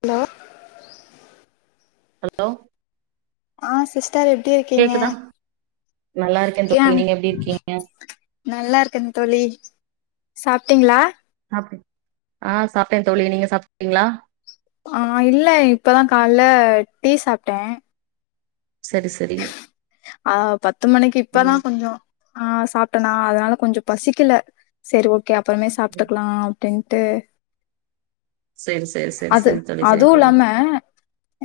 Hello hello ஆ sister எப்டி இருக்கீங்க கேக்குதா நல்லா இருக்கே ல்லா தோழி நீங்க எப்டி இருக்கீங்க நல்லா இருக்கேன் தோழி சாப்ட்டீங்களா [inaudible] ஆ சாப்ட்டே தோழி நீங்க சாப்டீங்களா ஆ இல்ல இப்பதா கால்ல டீ சாப்ட்டே சரி சரி ஆ பத்து மணிக்கு இப்பதா இனிமே- கொஞ்சோ ஆ சாப் ப்ட்டனா அதனால கொஞ்சோ பசிக்கில சேரி ஓக் கே அப்புறமே சாப்ட்டுக்குலா டுன்ட்டு சரி சரி சரி அது சரி தோழி சரி அதுவு தோழி இல்லாம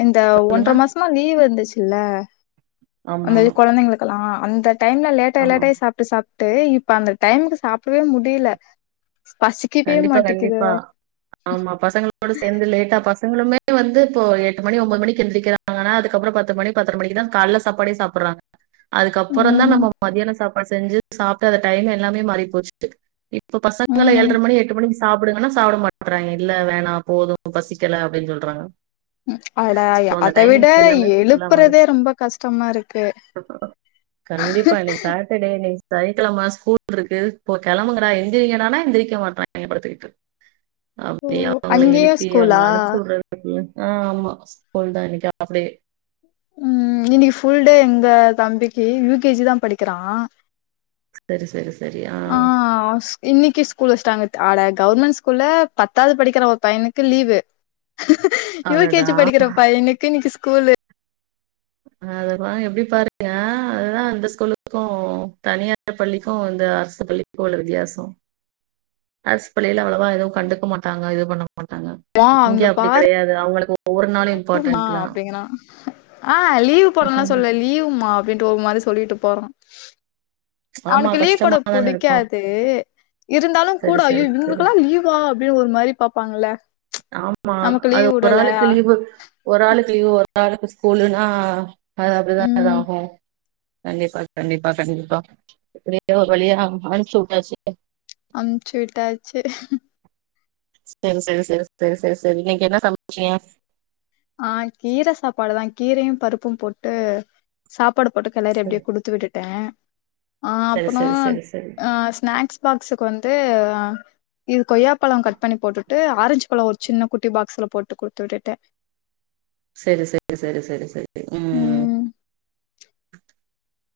இந்த ஒன்ற சொல்லுங்க மாசமா லீவ் இருந்துச்சு இல்ல ஆமா அந்த கொழந்தைங்களுக்கெல்லா அந்த டைம்ல லேட்டாயி ஆமா லேட்டாயி சாப்ட்டு சாப் ட்டு இப்ப அந்த டைமுக்கு சாப்பிடவே முடியல பசிக்கவே கண்டிப்பா மாட்டேக்குது கண்டிப்பா ஆமா பசங்களோட சேந்து லேட்டா ப சங்களுமே வந்து இப்போ எட்டு மணி ஒம்பது மணி எந்திரிக்கிறாங்கன்னா அதுக்கப்புறம் பத்து மணி பத்தரை மணிக்கு தா கால்ல சாப்பாடே சாப்பறாங்க அதுக்கப்புறம் தா ம் நம்ம மதியான சாப் அப்ப செஞ்சு சாப்ட்டு அத டைம் எல்லாமே மாறி போச்சு இப்ப பசங்கள ம் எல் எட்டு மணிக்கு சாப்பிடுங்கன்னா சாப்ட மாட்றாங்க இல்ல வேணா போது பசிக்கல அப்டின்னு சொல்றாங்க அடா சோ அந்த அத விட டைமிங் எல்லாமே ஃபுல்லா மாறி எழுப்புறதே ரொம்ப கஷ்டமா இருக்கு சனிக்கெழம ஸ்கூல் இருக்கு இப்ப கெளம்புங்கடா எந்திரீங்கடானா எந்திரிக் க மாட்றாய்ங்க படுத்துக்கிட்டு ஓ அப்டி அவங்கள அங்கேயு எழுப்பி ஸ்கூலா அவங்கள அனும்ச்சிட்றதுகுள்ள ஆ ஆமா ஸ்கூல் தா இன்னைக்கு ஆஃப் டே ம் இன்னைக்கி ஃபுல்டே எங்க தம்பிக்கு யு கே ஜி தா படிக்கிறா சரி சரி சரி ஆ ஆஹ் இன்னிக்கி ஸ்கூல் வெஸ் ட்டாங்க ஆட கவர்மெண்ட் ஸ்கூல்ல பத்தாவது படிக்கிற ஒரு பையனுக்கு லீவு யூ கே ஜி அடடா படிக்கிற பையனுக்கு இன்னைக்கி ஸ் கூலு அத பாருங்க எப்டி பாருங்க அதுதா இந்த ஸ்கூலுக்கு தனியார் பள்ளிக்கு இந்த அரசு பள்ளிக்கு உள்ள வித்தியாசோ அரசு பள்ளியில அவ்வளவா எதுவு கண்டுக்க மாட்டாங்க இது பண்ண மாட்டாங்க மா இங்க அங்க அப்டி பாரு கெடையாது அவங்களுக்கு ஒவ்வொரு நாளு [unintelligible] மா இம்பார்ட்டன்ட்லா அப்டிங்கிறா ஆ லீவ் போறேன்லா சொல்லல லீவ்மா அப்டின்ட்டு ஒரு மாரி சொல்லிட்டு போறா ஆமா அவனுக்கு லீவ் போட கஷ்டமாதான இருக்கு புடிக்காது இருந்தாலு கூட செரி ஐயோ செரி செரி இவங்களுக்கெல்லா லீவா அப்டின்னு ஒரு மாரி பாப்பாங்கள ஆமா அது ஒரு ஆளுக்கு லீவ் கு ஒரு ஆளுக்கு லீவ் ஒ ரு ஆளுக்கு ஸ்கூலுன்னா அது அப்டிதா ம் இதாகு கண்டிப்பா கண்டிப்பா கண்டிப்பா எப்டியோ ஒரு வழியா அனுப்ச்சு வுட்டாச்சு அனுப்ச்சு விட்டாச்சு [unintelligible] இன்னைக்க என்ன சமைச்சீங்க அ கீர சாப்பாடுதா கீரையு பருப்பு போட்டு சாப் பாடுப்போட்டு கெளறி அப்டே குடுத்து விட்டுட் டே அ சரி அப்புறோ சரி சரி சரி அ ஸ்நாக்ஸ் பாக்ஸுக்கு வந்து அ இது கொய்யாப்பழம் கட் பண்ணி போட்டுட்டு ஆரஞ்சு பழோ ஒரு சின்ன குட்டி பாக்ஸ்ல போட்டு குடுத்து விட்டுட்டே செரி செரி செரி செரி செரி ம்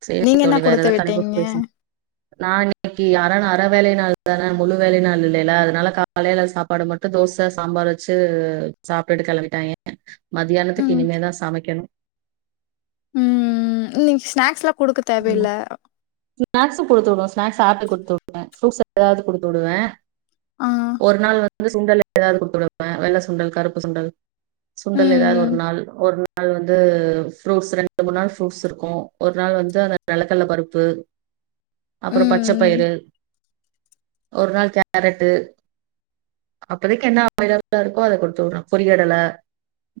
செரி நீங்க என்ன தோழி வேற குடுத்து விட்டீங்க ஏதது [inaudible] நா இன்னைக்கி அர நாள் அர வேலை நாள் தான முழு வேலைநாள் இல்லைல அதனால காலையில சாப்பாடு மட்டு தோச சாம்பார் வச்சு சாப்ட்டுட்டு கெளம்பிட்டாய்ங்க மதியானத்துக்கு ம் இனிமேதா சமைக்கணு ம் இன்னைக் ஸ்நாக்ஸ்லா குடுக்க தேவையில்ல த்து குடுத்து விடுவே ஸ்நாக்ஸ் ஆப்பிள் குடுத்து விடுவே ப்ரூட்ஸ் எதாவ்து குடுத்து வுடுவே ஆ ஒரு நாள் வந் து சுண்டல் எதாவ்து குடுத்து வுடுவே வெள்ள சுண்டல் கருப்பு சுண்டல் சுண்டல் எதாவ்து ஒரு ம் நாள் ஒரு நா ள் வந்து ஃப்ரூட்ஸ் ரெண்டு மூணு நாள் ஃப்ரூட்ஸ் இருக்கோ ஒரு நாள் வந் து அந்த நெலக்கல்ல பருப்பு அப்புறோ பச்சப் ம் பயிறு ஒரு நாள் கேரட்டு அப்பதைக்கு என்ன அவைலபிளா இருக்கோ அத கொடுத்து வுடுவே பொறிகடல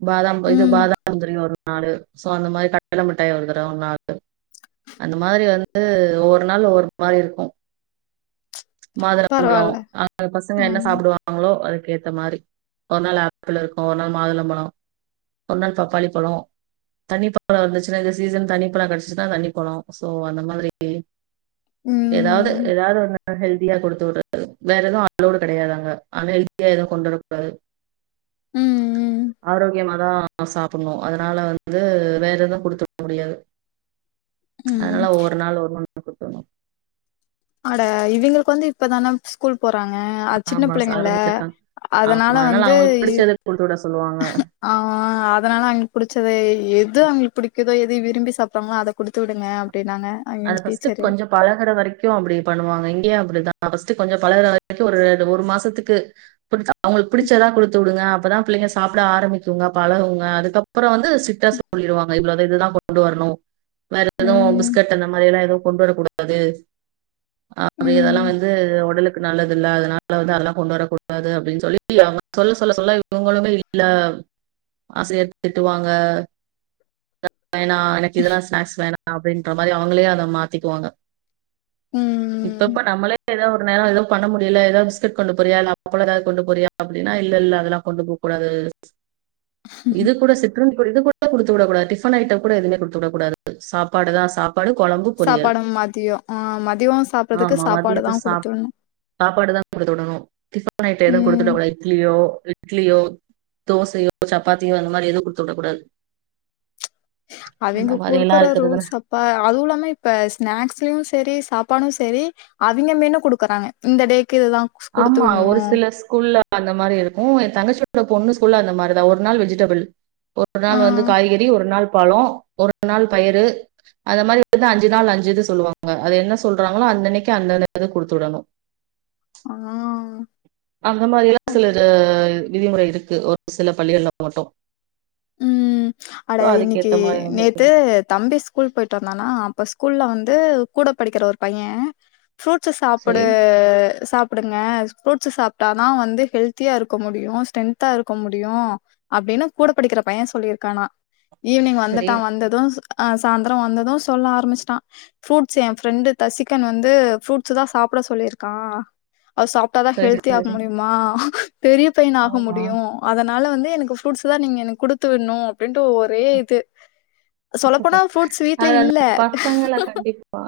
பாதாம் இது ம். பாதாம் முந்திரியு ஒரு நாலு சோ அந்த மாரி கடல மிட்டாய் ஒரு தடவ ஒர் நாலு அந்த மாரி வந்து ஒவ்வொரு நாள் ஒவ்வொரு மாரி இருக்கோ மாதுளம்பழோ பரவால்ல. அ [inaudible] பசங்க என்ன ம். சாப்புடுவாங்களோ அது கேத்த மாரி ஒரு நாள் ஆப்பிள் இருக்கு ஒரு நாள் மாதுளம்பழோ ஒரு நாள் பப்பாளி பழோ தண்ணிப்பழோ வந்துச்சுனா இது சீசன் தண்ணிப்பழோ கெடச் சிதா தண்ணிப்பழோ சோ அந்த மாதிரி எதாவ்து ம். எதாவ்து ஒண்ணு ஹெல்தியா கொடுத்து உட்றது வேற எதுவு அலோடு கெடையாது அங்க அன் ஹெல்தியா எதவு கொண்ரொக்கூடாது ம். ம். ஆரோக்கியமா தா சாப்புன்னோ அதனால வந்து வேற எது குடுத்துவுட முடியாது ம். அதனால ஒவ்வொரு நாள் ஒரு மா [inaudible] அட இவிங்களுக்கு வந்து இப்பதான ஸ்கூல் போறாங்க அது சின்ன ஆமா ச- பிள்ளைங்கல்ல ஆரம்பிச்சிருக்காங்க அதனால ஆமா, வந்து அவங்களுக்கு பிடிச்சத குடுத்து விட சொல்லுவாங்க ஆ அதனால அவங்களுக்கு புடிச்சது எது அவங்களுக்கு புடி எத எதை விரும்பி சாப்பிறாங்களோ அத குடுத்து விடுங்க அப்டின்னாங்க அது அவிங்க பர்ஸ்ட்டு டீச்சரு. கொஞ்சோ பழகுற வரைக்கு அப்டி பண்ணுவாங்க இங்கயு அப்டிதா பஸ்ட்டு கொஞ்சோ பழகுற வரைக்கு ஒரு ஒரு மாசத்துக்கு குடுத்தா அவங்களுக்கு பிடிச்சதா குடுத்து விடுங்க அப்பதா பிள்ளைங்க சாப்பிட ஆரம்பிக்குங்க பழகுங்க அதுக்கப்புற வந்து ஸ்ரிட்டா சொல்லிடுவாங்க இவ்வளவுதா இதுதா கொண்டு வரணு வேற எது ம். பிஸ் அந்த மாரில்லா எதுவு கொண்டு வரக்கூடாது ஆ இதெல்லா ம். வந்து ஒடலுக் நல்லது இல்ல அதனால வந்து அதெல்லா கொண்டு வரக்கூடாது அப்டின்னு சொல்லி அவங்க சொல்ல சொல்ல சொல்ல இவங்களுமே வீட்டுல ஆசிரியர் திட்டுவாங்க வேணா எனக்கு இதெல்லா ஸ்நேக்ஸ் வேணா அப்டின் ன்ற மாரி அவங்களே அத மாத்திக்குவாங்க ம். இப்பப்ப நம்மளே ஏதா ஒரு நேரோ எது பண்ண முடியல ஏதாவது பிஸ்கட் கொண்டு போறாய இல்ல அப்பளோ ஏதாது கொண்டு போறாயா அப்டின்னா இல்ல இல்ல அதெல்லா கொண்டு போ கூடாது இது கூட சிற்றுண்டி கூட இது கூட குடுத்து விடக்கடது டிஃபன் ஐட்டம் கூட எவுமே குடுத்து விடக்கூடாது சாப்பாடு தா ஸ் ப்பாடு கொழம்பு பொரியல் சாப்பாடும் மதியம். ஆ மதியம் சாப்பிட்றதுக்கு ஆமா சாப்பாடு மத்தியத்தை தான் சாப் குடுத்து விடணும். சாப்பாடு குடுத்து விடணு டிபன் ஐட்டம் எதுமே குடுத்து ம். விடக்கூடாது இட்லியோ இட்லியோ தோசையோ சப்பாத்தியோ அந்த மாரி எதுவு குடுத்து விடக்க கூடாது அவிங்க குடுக்குற இருக்கிறது ரூல்ஸ்ஸப்பா அதுவு இல்லாம இப்ப ஸ்நாக்ஸ்லயு சரி சாப்பாடு சரி அவிங்க மெனு குடுக்குறாங்க இந்த டே ஆமா ஒரு சில ஸ்கூல்ல அந்த மாரி இருக்கு ஏ தங்கச்சி ட பொண்ணு சொல்ல அந்த மாரிதா ஒரு நாள் வெஜிடபிள் ஒரு ஆ நாள் வந்து காய்கறி ஒரு நாள் பலோ ஒரு நாள் பயரு அந்த மாரி எ அஞ்சு நாள் அஞ்சுது சொல்லுவாங்க அது என்ன சொல்றாங்களோ அந்தன்க்கு அந்தந்தது குடுத்துடணு ஆ அந்த மாதிரில்லா சிலர் விதிமுறை இருக்கு ஒரு சில பள்ளிகள்ல மட்டு ம் அட இன்னைக்கு அதுக்கேத்த மாதிரி வந்து நேத்து தம்பி ஸ்கூல் போய்ட்டு வந்தானா அப்பஸ் ஸ்கூல்ல வந்து கூட படிக்கிற ஒரு பைய ஃப்ரூட்ஸ்சு சாப்புடு சரி சா ப்புடுங்க புருட்ஸ்சு சாப்ட்டாதா வந்து ஹெல்த்தியா இருக்க முடியு ஸ்ட்ரெந்தா இருக்க முடியு அப்டின்னு கூடப் படிக்கிற பைய சொல்லியிருக்கானா ஈவி்னிங் சரி வந்துட்டா வந்தது அ சாயந்தர வந்தது சொல்ல ஆரம்பிச்சுட்டா ஃப்ரூட்ஸ் ஏ ஃப்ரெண்டு தசிகன் வந்து ஃப்ரூட்ஸ் தா சாப்ட சொல்லியிருக்கா அ சாப்ட்டாதா சரி ஹெல்தியா சரி இருக்க சரி. முடியுமா பெரிய பையன ஆக ஆமா முடியு அதனால வந்து எனக்கு ஃப்ரூட்ஸ்ல நீங்க எனக்கு குடுத்துவிணு அப்டின்ட்டு ஒரே இது சொல்லப்போனா ஃப்ரூட்ஸ் வீட்ல அது இல்ல அந்த பசங்கள கண்டிப்பா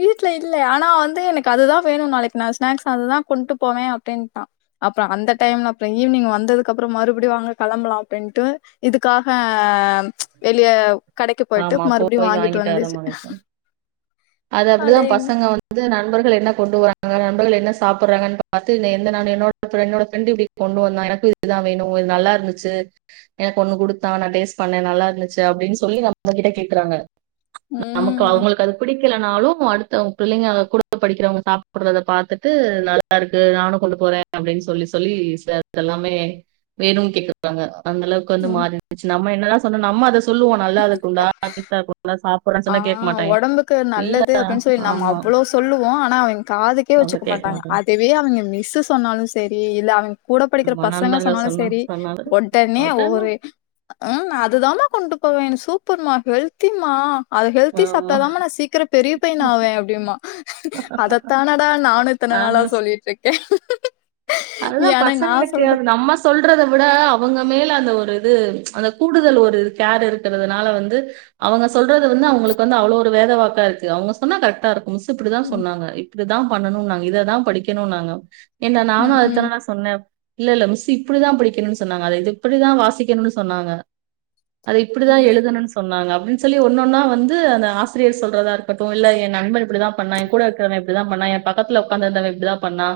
வீட்டு்ல இல்ல ஆனா வந்து எனக்கு அதுதா வேணு நாளைக்கு நா ஸ்நாக்ஸ் அதுதா கொண்ட்டு போவே அப்டின்ட்டா அப்புற அந்த டைம்ல அப்புற ஈவினங் வந்ததுக்குப்புற மறுபடி வாங்க கிளம்பலாம் அப்டினுட்டு இதுக்காக வெளிய கடைக்கு போயிட்டு ஆமா மறுபடியும் போய் வாங்கிட்டு வர வந்து மாரிதாங் அது அப்டிதா அடேங் பசங்க வந்து நண்பர்கள் என்ன கொண்டு வர அங்க நண்பர்கள் என்ன சாப்பிடுறாங்கன்னு பாத்து என்ன நானு என்னோட என்னோட ஃப்ரெண்ட் இப்டி கொண்டு வந்த எனக்கு இதுதா வேணு இது நல்லா இருந்துச்சு எனக்கு ஒண்ணு கொடுத்தா நா டேஸ்ட் பண்ண நல்லா இருந்துச்சு அப்டினு சொல்லி நம் நம்ம கிட்ட கேக்குறாங்க நமக்கு ம் அவங்களுக்கு அது பிடி பிடிக்கலனாலு அடுத்தவங்க பிள்ளைங்க குடு படிக்கிறவங்க சாப்படுறத பாத்துட்டு நல்லா இருக்கு நானு கொண்டு போற அப்டின்னு சொல்லி சொல்லி [inaudible] எல்லாமே வேணும் கேக்குறாங்க அந்த அளவுக்கு வந்து ம் மாறிந்துச்சுன்னா நம்ம என்னதா சொன்னு நம்ம அத சொல்லுவோ நல்லா அதுக் [unintelligible] ஆஹ் ஒடம்புக்கு இல்ல நல்லது அப்டின்னு சொல்லி நம்ம ஆமா அவ்ளோ சொல்லுவோ ஆன அவேங் காதுக்கே அத வச்சுக்க கேட்க மாட்டாங்க அதுவே அவேங்க மிஸு சொன்னாலு செரி இல்ல அவேங் கூட படிக்கிற ஆமா பசங்க நண்பர்கள் சொன்னாலு சொன்ன சேரி சொன்னது உடனே ஒவொரு ஹ் நா அதுதாமா கொண்டு இப்ப வேணு சூப்பருமா ஹெல்த்திமா அது ஹெல்த்தி ஆமா சாப்பிட்டாதாம நா சீக்கிர பெரிய பையன் ஆவே அப்டிம்ப அதத்தானடா நானு இத்தன நாளா நாங்களு சொல்லிட்டு இருக்கே அதுதா பசங்களுக்கு அத நம்ம சொல்றத விட அவங்க மேல் [unintelligible] அந்த ஒரு இது அந்த கூடுதல் ஒரு கேர் இருக்கிறதுனால வந்து அவங்க சொல்றது வந்து அவங்களுக்கு வந்து அவ்ளோ ஒரு வேதவாக்கா இருக்கு அவங்க சொன்னா கரெக்டா இருக்கு மிஸ் இப்டிதா ம் சொன்னாங்க இப்டிதா பண்ணணுன்னாங்க இததா படிக்கணுன்னாங்க ஏன்டா நானு ம் அது சொன்ன இல்ல இல்ல மிஸு இப்டிதா படிக்கணுனு சொன்னாங்க அத இப்டிதா வாசிக்கணுனு சொன்னாங்க அத இப்டிதா ம் எழுதணுனு சொன்னாங்க அப்டினு சொல்லி ஒன்னொன்னா வந்து அந்த ஆசிரியர் சொல்றதா இருக்கட்டு இல்ல எ நண்பன் இப்டிதா பண்ணா எ கூட இருக்கறவ இப்டிதா பண்ணா எ பக்கதுல உக்காந்து இருந்தவ இப்டிதா பண்ணா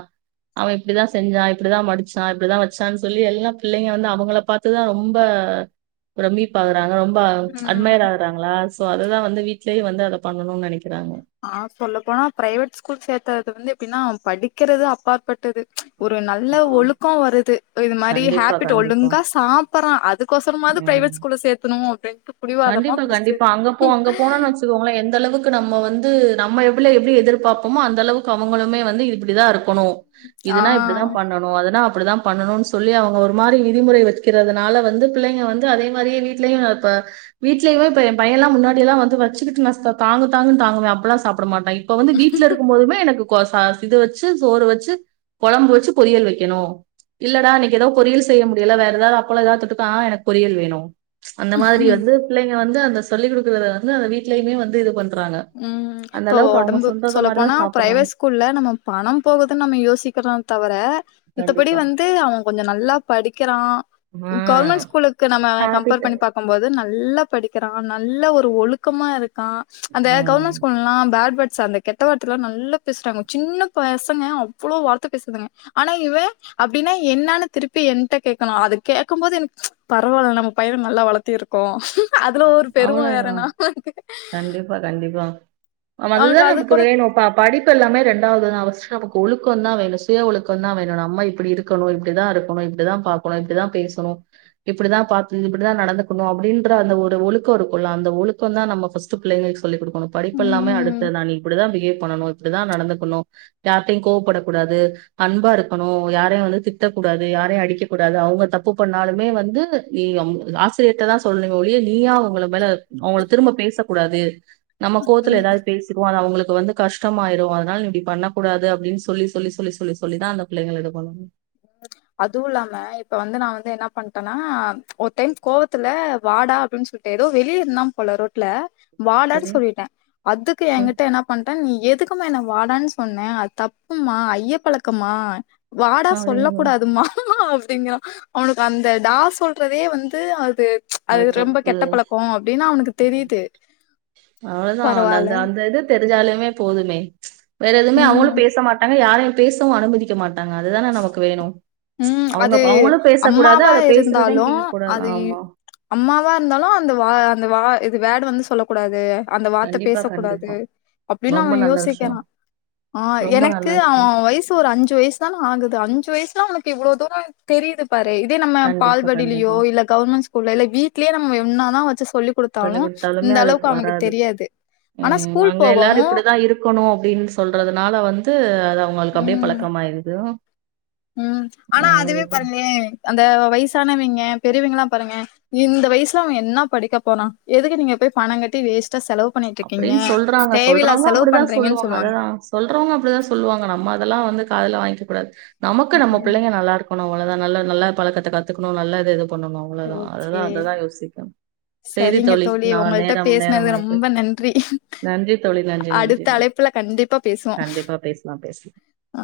அவ இப்டிதா செஞ்சா இப்டிதா மடிச்சா இப்டிதா வச்சா சொல்லி எல்லா பிள்ளைங்க வந்து அவங்கள பாத்துதா ரொம்ப பிரம்மிப்பாகறாங்க ரொம்ப ப்பா ம் அட்மையர் ஆகுறாங்களா சோ அததா வந்து வீட்லேயு வந்து அத பண்ணணுனு நெனைக்கிறாங்க ஆஹ் சொல்ல போனா பிரைவேட் ஸ்கூல் சேத்தறது வந்து எப்டின்னா படிக்கிறது அப்பாற்பட்டது ஒரு நல்ல ஆ ஒழுக்கோ வருது இது மாரி கண்டிப்பா ஹேப்பிட் கண்டிப்பா ஒழுங்கா சாப்படுறா அதுக்கோசரமாவது ம் பிரைவேட் ஸ்கூல்ல சேத்தணு அப்டின்ட்டு புடிவாதமா கண்டிப்பா புடிச்சு கண்டிப்பா. சேத்து அங்க போ அங்க ந்து நம்ம எப்டி எப்டி எதிர்பாப்போமோ அந்த அளவுக்கு அவுங்களுமே வந்து இப்டிதா இருக் ணும் இதுனா இப்டிதா அதனா அப்டிதா பண்ணும்னு சொல்லி அவங்க ஒரு மாரி விதிமுறை வெக்கிறதுனால வந்து பிள்ளைங்க வந்து அதே மாரியே வீடலயு இப்ப வீட்லயுமே இப்ப எ பையன்ல்லா முன்னாடிய எல்லா வந்து வச்சுட்டுங்க நா தாங்கு தாங்குன்னு தாங்குவா அப்தா சாப்புடுவா போட மாட்டே இப்ப வந்து வீட்ல இருக்கு போதுமே எனக் கே சா இது வச்சு சோறு வச்சு கொழம்பு வச்சு பொரியல் வெக்கனு இல்லடா இன்னைக்கி எதோ பொரியல் செய்ய முடியல வேற ஏதாவது அப்பளோ ஏதாவது தொட்டுக்கா ஆ எனக்கு பொரியல் வேணு அந்த மாரி ஆ வந்து பிள்ளைங்க வந்து அந்த சொல்லி குடுக்கறத வந்து அந்த வீட்டுலயுமே வந்து இது பண்ற ம் இப்போ ஒடம்பு மாரிதா சொல்லப்போனா சாப்புட்றாங்க பிரைவேட் ஸ்கூல்ல நம்ம பணம் போகுதுன்னு நம்ம யோசிக்கிறோ தவிர மித்தபடி கண்டிப்பா வந்து அவ கொஞ்சோ நல்லா படிக்கிறா ஆ கவர்மெண்ட் ஸ்கூலுக்கு நம்ம கம்பேர் ஹேபிட்டு பண்ணி பாக்கும்போது நல்லா படிக்கிறா நல்ல ஒரு ஒழுக்கமா இருக்கா அந்த ம் கவர்மெண்ட் ஸ்கூலல்லா பேட் வேட் ச அந்த கெட்ட வார்த்தைய எல்லா நல்லா பேசுறாங்க சின்ன பசங்க அவ்ளோ வார்த்த பேசுதுங்க ஆனா இவ அப்டின்னா என்னனு திருப்பி என்ட்ட கேக்கறா அது கேட்கும் போது எனக்கு பரவாயில்லலை நம்ம பய நல்லா வளத்திருக்கோ அதுல ஒரு பெருமை வேற அவ்ளோதா நா வ கண்டிப்பா கண்டிப்பா நம அதுதான் நமக்கு வேணும் பா படிப்பு எல்லாமே ரெண்டாவதுான் அவசு நமக்கு ஒழுக்கம் தான் வேணும் சுய ஒழுக்கம் தான் வேணும் நம்ம இப்படி இருக்கணும் இப்படிதான் இருக்கணும் இப்படிதான் பாக்கணும் இப்படிதான் பேசணும் இப்படிதான் பாத்து இப்படிதான் நடந்துக்கணும் அப்படின்ற அந்த ஒரு ஒலுக் க்கும்ல அந்த ஒழுக்கம் தான் நம்ம பர்ஸ்ட் பிள்ளைங்களுக்குஸ் சொல்லி கொடுக்கணும் படிப்பு எல்லாமே ம் அடுத்ததான் நீ இப்படிதான் பிஹேவ் பண்ணணு இப்படிதான் நடந்துக்கணும் யார்டயும் கோவப்படக்கூடாது அன்பா இருக்கணும் யாரையும் வந்து திட்டக்கூடாது யாரையும் அடிக்கக்க கூடாது அவங்க தப்பு பண்ணாலுமே வந்து நீ அம் இது ஆசிரியர் கிட்டதான் சொல்லணம் ஒழியே நீயா வந் அவங்கள மேல அவங்கள திரும்ப பேசக்கூடாது நம்ம கோவத்தல ஏதாவது பேசிக்ரூவோ அது அவங்களுக்கு இப்ப வந்து கஷ்டமா ஆயிரும் அதனால நீ இப்படி பண்ண கூடாது அப்படின்னு சொல்லி சொல்லி சொல்லி சொல்லி சொல்லிதான் அந்த பிள்ளைங்கள இது பண்ணணு [unintelligible] அதுவும் இல்லாம இப்ப வந்து நான் வந்து இன்னா பண்டேன்னா ஒரு டைம் கோவத்துல வாடா அப்படின் சொல்ட்டு ஏதோ வெளிய இருந்தான் போல ரோட்ல வாடான் சரி சொல்லிட்டேன் அதுக்கு ம் என்கிட்ட என்ன பண்டான் நீ ஏத் துக்மா நா வாடான் சொன்னேன் அது தப்புமா ஐய பழக்கமா வாடா சொல்லக் அப்டின்னு கூடாதுமா திங்ரா அவனுக்கு அந்த டா சொல்றதே வந்து அது அது ரொம்ப தப்பு கெட்ட பழக்கோ அப்டின்னு அவனுக்கு ம் தெரியுது அவ்ளோதான் அந்த பரவால்ல அந்த அந்த இது தெரிஞ்சாலுமே போதுமே வேற எதுவுமே ம் அவங்களும் பேச மாட்டாங் னவே யாரையும் பேசவும் அனுமதிக்க மாட் ஆமா அதுதானே நமக்கு வேணும் ச்சி ம் அவங்க அது அவங்களும் பேசக்கூடாது அம்மாவா அதை பேசுறதையும் இருந்தாலு கேட்க கூடாது அது ஆமா அம்மாவா இருந்தாலு அந்த வா அந்த வா இது வேடு வந்து சொல்ல கூடாது அந்த வார்த்த கண்டிப்பா பேசக்கூடாது கண்டிப்பா அப்படின்னு அவ ரொம்ப நல்ல யோசிக்கிறா விஷயம் ஆ ரொம்ப நல்ல எனக்கு அவ விஷயம் வயசு ஒரு அஞ்சு வயசு ஆகுது அஞ்சு வயசலா அவனுக்கு இவ்ளோ தூரோ தெரியிது பாரே இதே நம்ம கண்டிப்பா பால்வடிலேயோ கண்டிப்பா இல்ல கவர்மெண்ட் ஸ்கூல்ல இல்ல வீட்லயே நம்ம‌ இவ என்னா தா வச்சி சொல்லிக் குடுத்தாலுமே அது வராது தெரியாது. ஆனா உம் ஸ்கூல் அங்க எல்லாரு போகவும் இப்பிடிதா இருக்கணு அப்படின்னு சொல்றததுனால வந்து து அது அவங்களுக்கு அப்படியே பழக்கம் ஆயிறுது உம் ஆனா அதுவே பாருங்கலே அந்த வயசானவங்க பெரியவிங்களா பாருங்க இந்த வயசுல அவ என்னா படிக்க போனா எதுக்கு நீங்க போய் பணங்கட்டி வேஸ் அப்பிடினு சொல்றாங்க சொல்றவங்க செலவு அப்படிதா பண்றீங்கன்னு சொல்லுவாங்க அததா சொல்றவங்க அப்படிதா சொல்லுவாங்க நம்ம அதெல்லா வந்து காதுல வாங்கிக்க கூடாது நமக்கு நம்ம ம் பிள்ளைங்க நல்லா இருக்கணு அவ்வளதா நல்ல நல்ல பழக்கத்தை கத்துக்கணு நல்ல இது இது பண்ணணு அவ்ளோதா அததா ஓகே அததா யோசிக்கனு செரி சரிங்க தோளி நா நேரம் நேரம் ஆயிட்டு றி நன்றி தோழி நன்றி நன்றி அடுத்த நன்றி அழைப்புல கண்டிப்பா பேசுவோ கண்டிப்பா பேசலாம் பேசலாம் ஆ